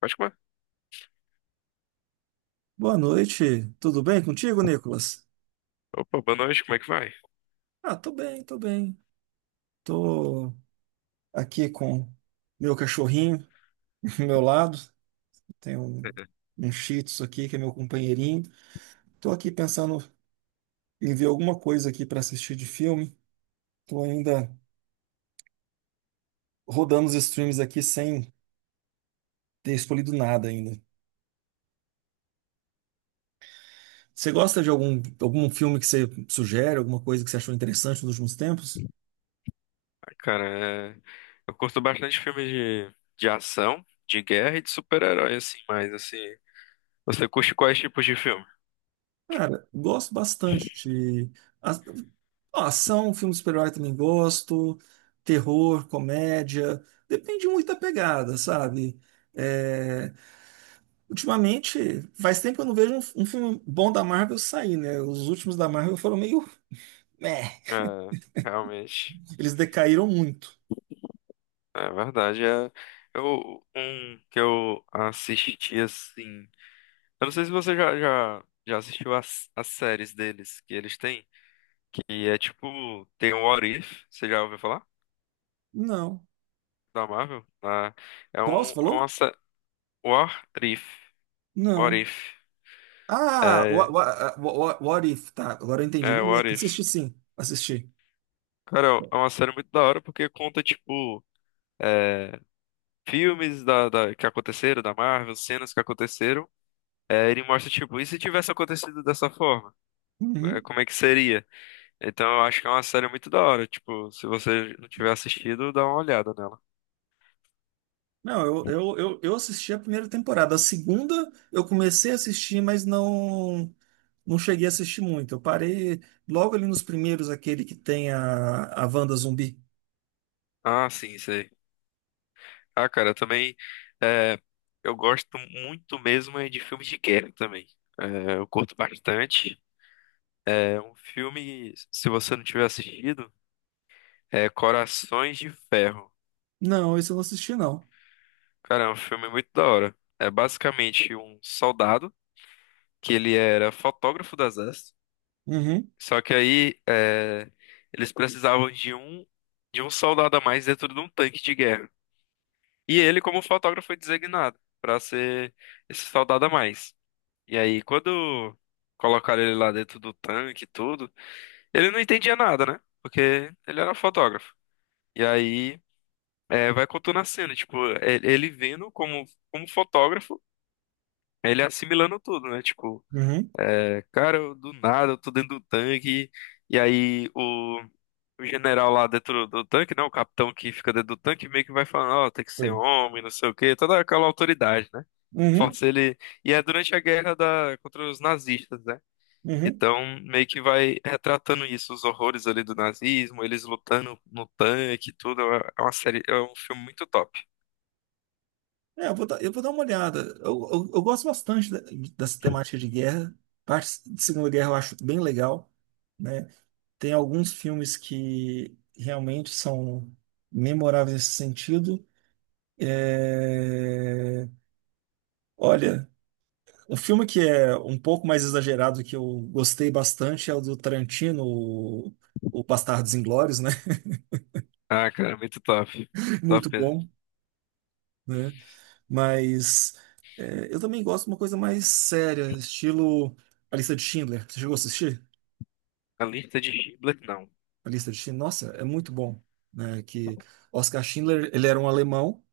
Pode comer. Boa noite, tudo bem contigo, Nicolas? Opa, boa noite, como é que vai? Ah, tô bem, tô bem. Tô aqui com meu cachorrinho do meu lado. Tem um Shih Tzu aqui, que é meu companheirinho. Tô aqui pensando em ver alguma coisa aqui para assistir de filme. Tô ainda rodando os streams aqui sem ter escolhido nada ainda. Você gosta de algum filme que você sugere, alguma coisa que você achou interessante nos últimos tempos? Ah, cara, eu curto bastante filmes de ação, de guerra e de super-herói, assim, mas assim, você curte quais tipos de filme? Cara, gosto bastante de a- ó, ação, filme de super-herói também gosto, terror, comédia, depende muito da pegada, sabe? É, ultimamente, faz tempo que eu não vejo um filme bom da Marvel sair, né? Os últimos da Marvel foram meio, meh, É, realmente, eles decaíram muito. é verdade. Eu, um que eu assisti, assim, eu não sei se você já assistiu as séries deles que eles têm, que é tipo, tem o What If, você já ouviu falar? Não. Da Marvel? Qual você É uma falou? série, What If, What Não. If. Ah, What, É, What, What If, tá, agora eu entendi. Não, eu What If. assisti sim, assisti. Cara, é uma série muito da hora porque conta, tipo, é, filmes que aconteceram, da Marvel, cenas que aconteceram. É, ele mostra, tipo, e se tivesse acontecido dessa forma? É, Uhum. como é que seria? Então eu acho que é uma série muito da hora. Tipo, se você não tiver assistido, dá uma olhada nela. Não, eu assisti a primeira temporada. A segunda eu comecei a assistir, mas não cheguei a assistir muito. Eu parei logo ali nos primeiros, aquele que tem a Wanda zumbi. Ah, sim, sei. Ah, cara, eu também. é, eu gosto muito mesmo é de filmes de guerra também. É, eu curto bastante. É um filme, se você não tiver assistido. É Corações de Ferro. Não, esse eu não assisti, não. Cara, é um filme muito da hora. É basicamente um soldado que ele era fotógrafo do exército. Uhum, Só que eles precisavam de um soldado a mais dentro de um tanque de guerra. E ele, como fotógrafo, foi designado para ser esse soldado a mais. E aí, quando colocaram ele lá dentro do tanque e tudo, ele não entendia nada, né? Porque ele era fotógrafo. E aí vai contando a cena, tipo, ele vendo como, como fotógrafo, ele assimilando tudo, né? Tipo, uhum. é, cara, eu, do nada, eu tô dentro do tanque, e aí o general lá dentro do tanque, né? O capitão que fica dentro do tanque, meio que vai falando, ó, tem que ser Sim. homem, não sei o quê, toda aquela autoridade, né? Uhum, Força ele. E é durante a guerra contra os nazistas, né? uhum. Então, meio que vai retratando isso, os horrores ali do nazismo, eles lutando no tanque, e tudo. É uma série, é um filme muito top. É, eu vou dar uma olhada. Eu gosto bastante dessa temática de guerra. Parte de Segunda Guerra eu acho bem legal, né? Tem alguns filmes que realmente são memoráveis nesse sentido. É, olha, um filme que é um pouco mais exagerado que eu gostei bastante é o do Tarantino, o Bastardos Inglórios, né? Ah, cara, muito top. Muito Muito top mesmo. bom, né? Mas é, eu também gosto de uma coisa mais séria, estilo A Lista de Schindler. Você chegou a assistir? A Lista de Schindler, não. A Lista de Schindler? Nossa, é muito bom, né? Que Oscar Schindler, ele era um alemão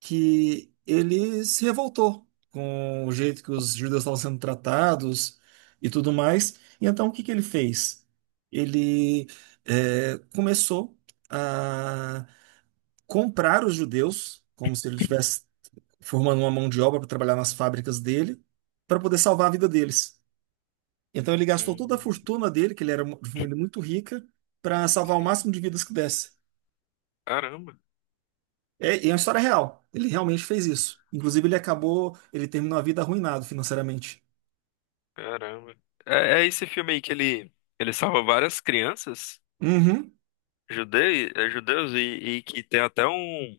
que ele se revoltou com o jeito que os judeus estavam sendo tratados e tudo mais. E então o que que ele fez? Ele começou a comprar os judeus, como se ele estivesse formando uma mão de obra para trabalhar nas fábricas dele, para poder salvar a vida deles. Então ele gastou toda a Hum, fortuna dele, que ele era de família muito rica, para salvar o sim. máximo de vidas que desse. Caramba, É, e é uma história real. Ele realmente fez isso. Inclusive, ele acabou, ele terminou a vida arruinado financeiramente. caramba. É, é esse filme aí ele salva várias crianças Uhum. Judeus e que tem até um,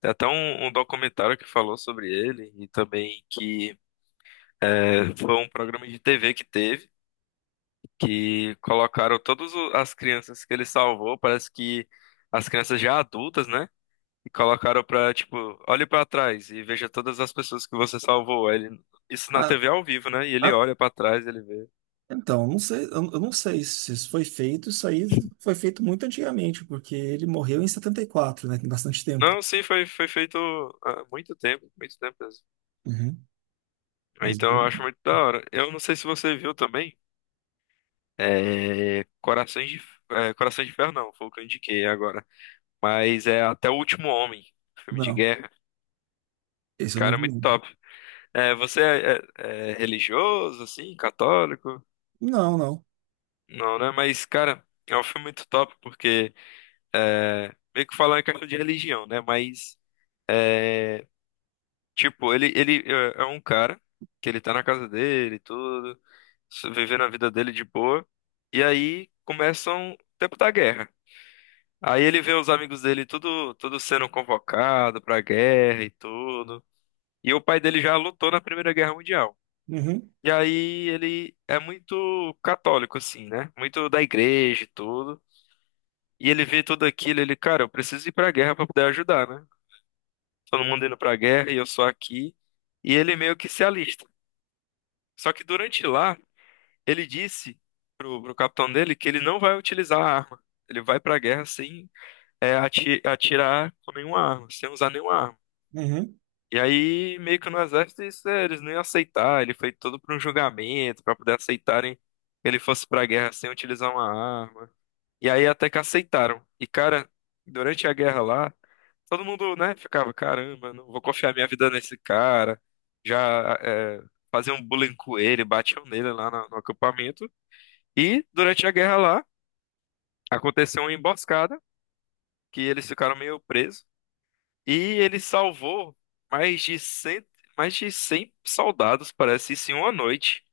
tem até um documentário que falou sobre ele e também que é, foi um programa de TV que teve, que colocaram as crianças que ele salvou, parece que as crianças já adultas, né? E colocaram pra, tipo, olhe pra trás e veja todas as pessoas que você salvou. Aí ele, isso na Ah, TV ao vivo, né? E ele ah, olha pra trás, ele vê. então, não sei, eu não sei se isso foi feito, isso aí foi feito muito antigamente, porque ele morreu em 74, né? Tem bastante tempo. Não, sim, foi, foi feito há muito tempo mesmo. Uhum. Mas Então eu acho muito da hora. Eu não sei se você viu também. É, Corações de, é, Corações de Ferro não, foi o que eu indiquei agora. Mas é Até o Último Homem, filme de não, guerra. esse eu não Cara, é vi. muito top. É, você é, é- é religioso, assim, católico? Não, não, não. Não, né? Mas, cara, é um filme muito top porque é, meio que falar em questão de religião, né? Mas, é, tipo, ele é um cara que ele tá na casa dele, e tudo, vivendo a vida dele de boa. E aí começam o tempo da guerra. Aí ele vê os amigos dele tudo, tudo sendo convocado pra guerra e tudo. E o pai dele já lutou na Primeira Guerra Mundial. Uhum, E aí ele é muito católico, assim, né? Muito da igreja e tudo. E ele vê tudo aquilo, ele, cara, eu preciso ir pra guerra pra poder ajudar, né? Todo mundo indo pra guerra e eu só aqui. E ele meio que se alista. Só que durante lá, ele disse pro capitão dele que ele não vai utilizar a arma. Ele vai pra guerra sem atirar com nenhuma arma, sem usar nenhuma arma. uhum. E aí, meio que no exército, isso, é, eles não iam aceitar. Ele foi todo para um julgamento, para poder aceitarem que ele fosse para a guerra sem utilizar uma arma. E aí, até que aceitaram. E, cara, durante a guerra lá. Todo mundo, né, ficava, caramba, não vou confiar minha vida nesse cara. Já é, faziam um bullying com ele, batiam nele lá no acampamento. E durante a guerra lá, aconteceu uma emboscada, que eles ficaram meio presos. E ele salvou mais de 100, mais de 100 soldados, parece, isso em uma noite.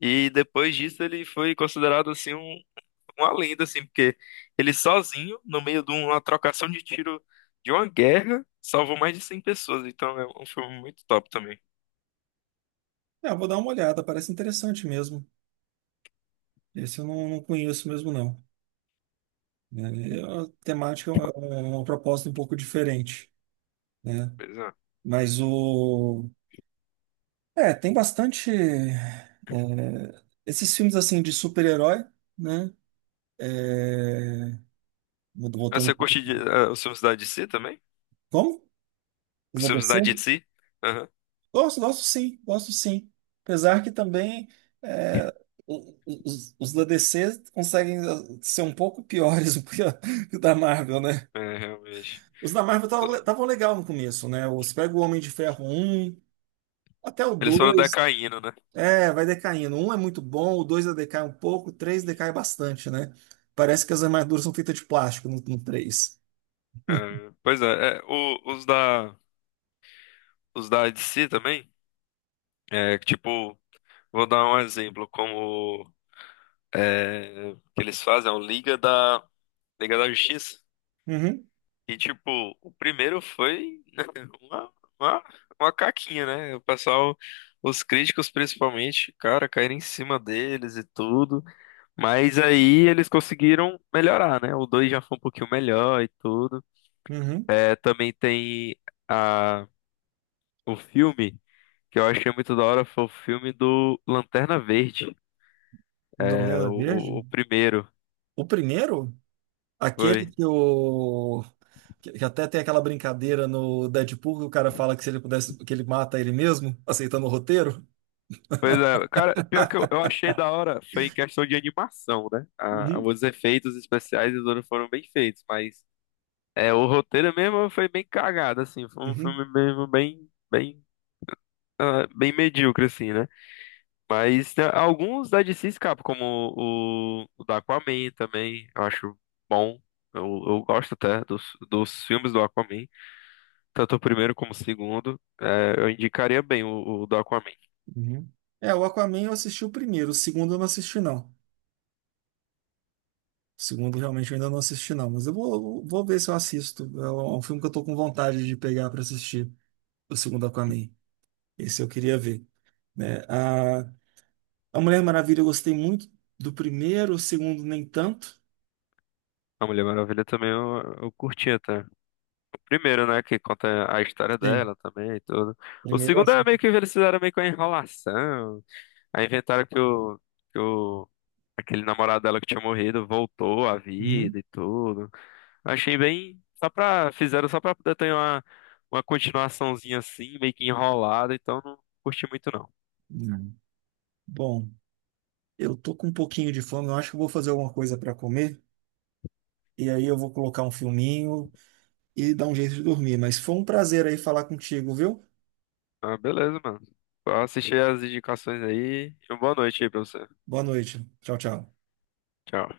E depois disso ele foi considerado assim uma lenda, assim, porque ele sozinho, no meio de uma trocação de tiro de uma guerra, salvou mais de 100 pessoas. Então é um filme muito top também. É, eu vou dar uma olhada, parece interessante mesmo. Esse eu não conheço mesmo, não. Né? É, a temática é é uma proposta um pouco diferente, né? Pois é. Mas o é, tem bastante. É, esses filmes assim de super-herói, né? É, Ah, voltando um você pouco. curte de, ah, os filmes da DC também? Como? Os Os da filmes DC? da DC? Aham. Gosto, gosto sim, gosto sim. Apesar que também é, os da DC conseguem ah, ser um pouco piores do que, que o da Marvel, né? É, realmente. Os da Marvel estavam legal no começo, né? Os pega o Homem de Ferro um até o Eles foram dois. decaindo, né? É, vai decaindo. Um é muito bom, o dois já decai um pouco, o três decai bastante, né? Parece que as armaduras são feitas de plástico no três. É, pois é, é, o- os os da DC também, é, tipo, vou dar um exemplo, que eles fazem, é o Liga da Justiça. Uhum, E tipo, o primeiro foi né, uma, uma, uma caquinha, né? O pessoal, os críticos principalmente, cara, caíram em cima deles e tudo. Mas aí eles conseguiram melhorar, né? O 2 já foi um pouquinho melhor e tudo. uhum. É, também tem a, o filme, que eu achei muito da hora, foi o filme do Lanterna Verde. É, o, Novela Verde? o primeiro. O primeiro? Aquele Foi. que o. Que que até tem aquela brincadeira no Deadpool que o cara fala que se ele pudesse, que ele mata ele mesmo, aceitando o roteiro. Pois é, cara, pior que eu achei da hora foi em questão de animação, né? A, Uhum, os efeitos especiais eles foram bem feitos, mas é, o roteiro mesmo foi bem cagado, assim, foi um uhum, filme mesmo bem, ah, bem medíocre, assim, né? Mas tem alguns da DC escapam, como o da Aquaman também, eu acho bom. Eu gosto até dos filmes do Aquaman, tanto o primeiro como o segundo. É, eu indicaria bem o do Aquaman. uhum. É, o Aquaman eu assisti o primeiro, o segundo eu não assisti, não. O segundo, realmente, eu ainda não assisti, não. Mas vou ver se eu assisto. É é um filme que eu tô com vontade de pegar para assistir. O segundo Aquaman. Esse eu queria ver. Né? A Mulher Maravilha eu gostei muito do primeiro, o segundo nem tanto. A Mulher Maravilha também eu curti até. Primeiro, né, que conta a história Sim, dela também e tudo. O primeiro eu segundo acho. é meio que eles fizeram meio que uma enrolação. Aí inventaram que aquele namorado dela que tinha morrido voltou à vida Uhum. e tudo. Achei bem, só pra, fizeram só pra poder ter uma continuaçãozinha assim, meio que enrolada, então não curti muito não. Uhum. Bom, eu tô com um pouquinho de fome, eu acho que eu vou fazer alguma coisa para comer. E aí eu vou colocar um filminho e dar um jeito de dormir. Mas foi um prazer aí falar contigo, viu? Ah, beleza, mano. Vou assistir as indicações aí e uma boa noite aí pra você. Boa noite. Tchau, tchau. Tchau.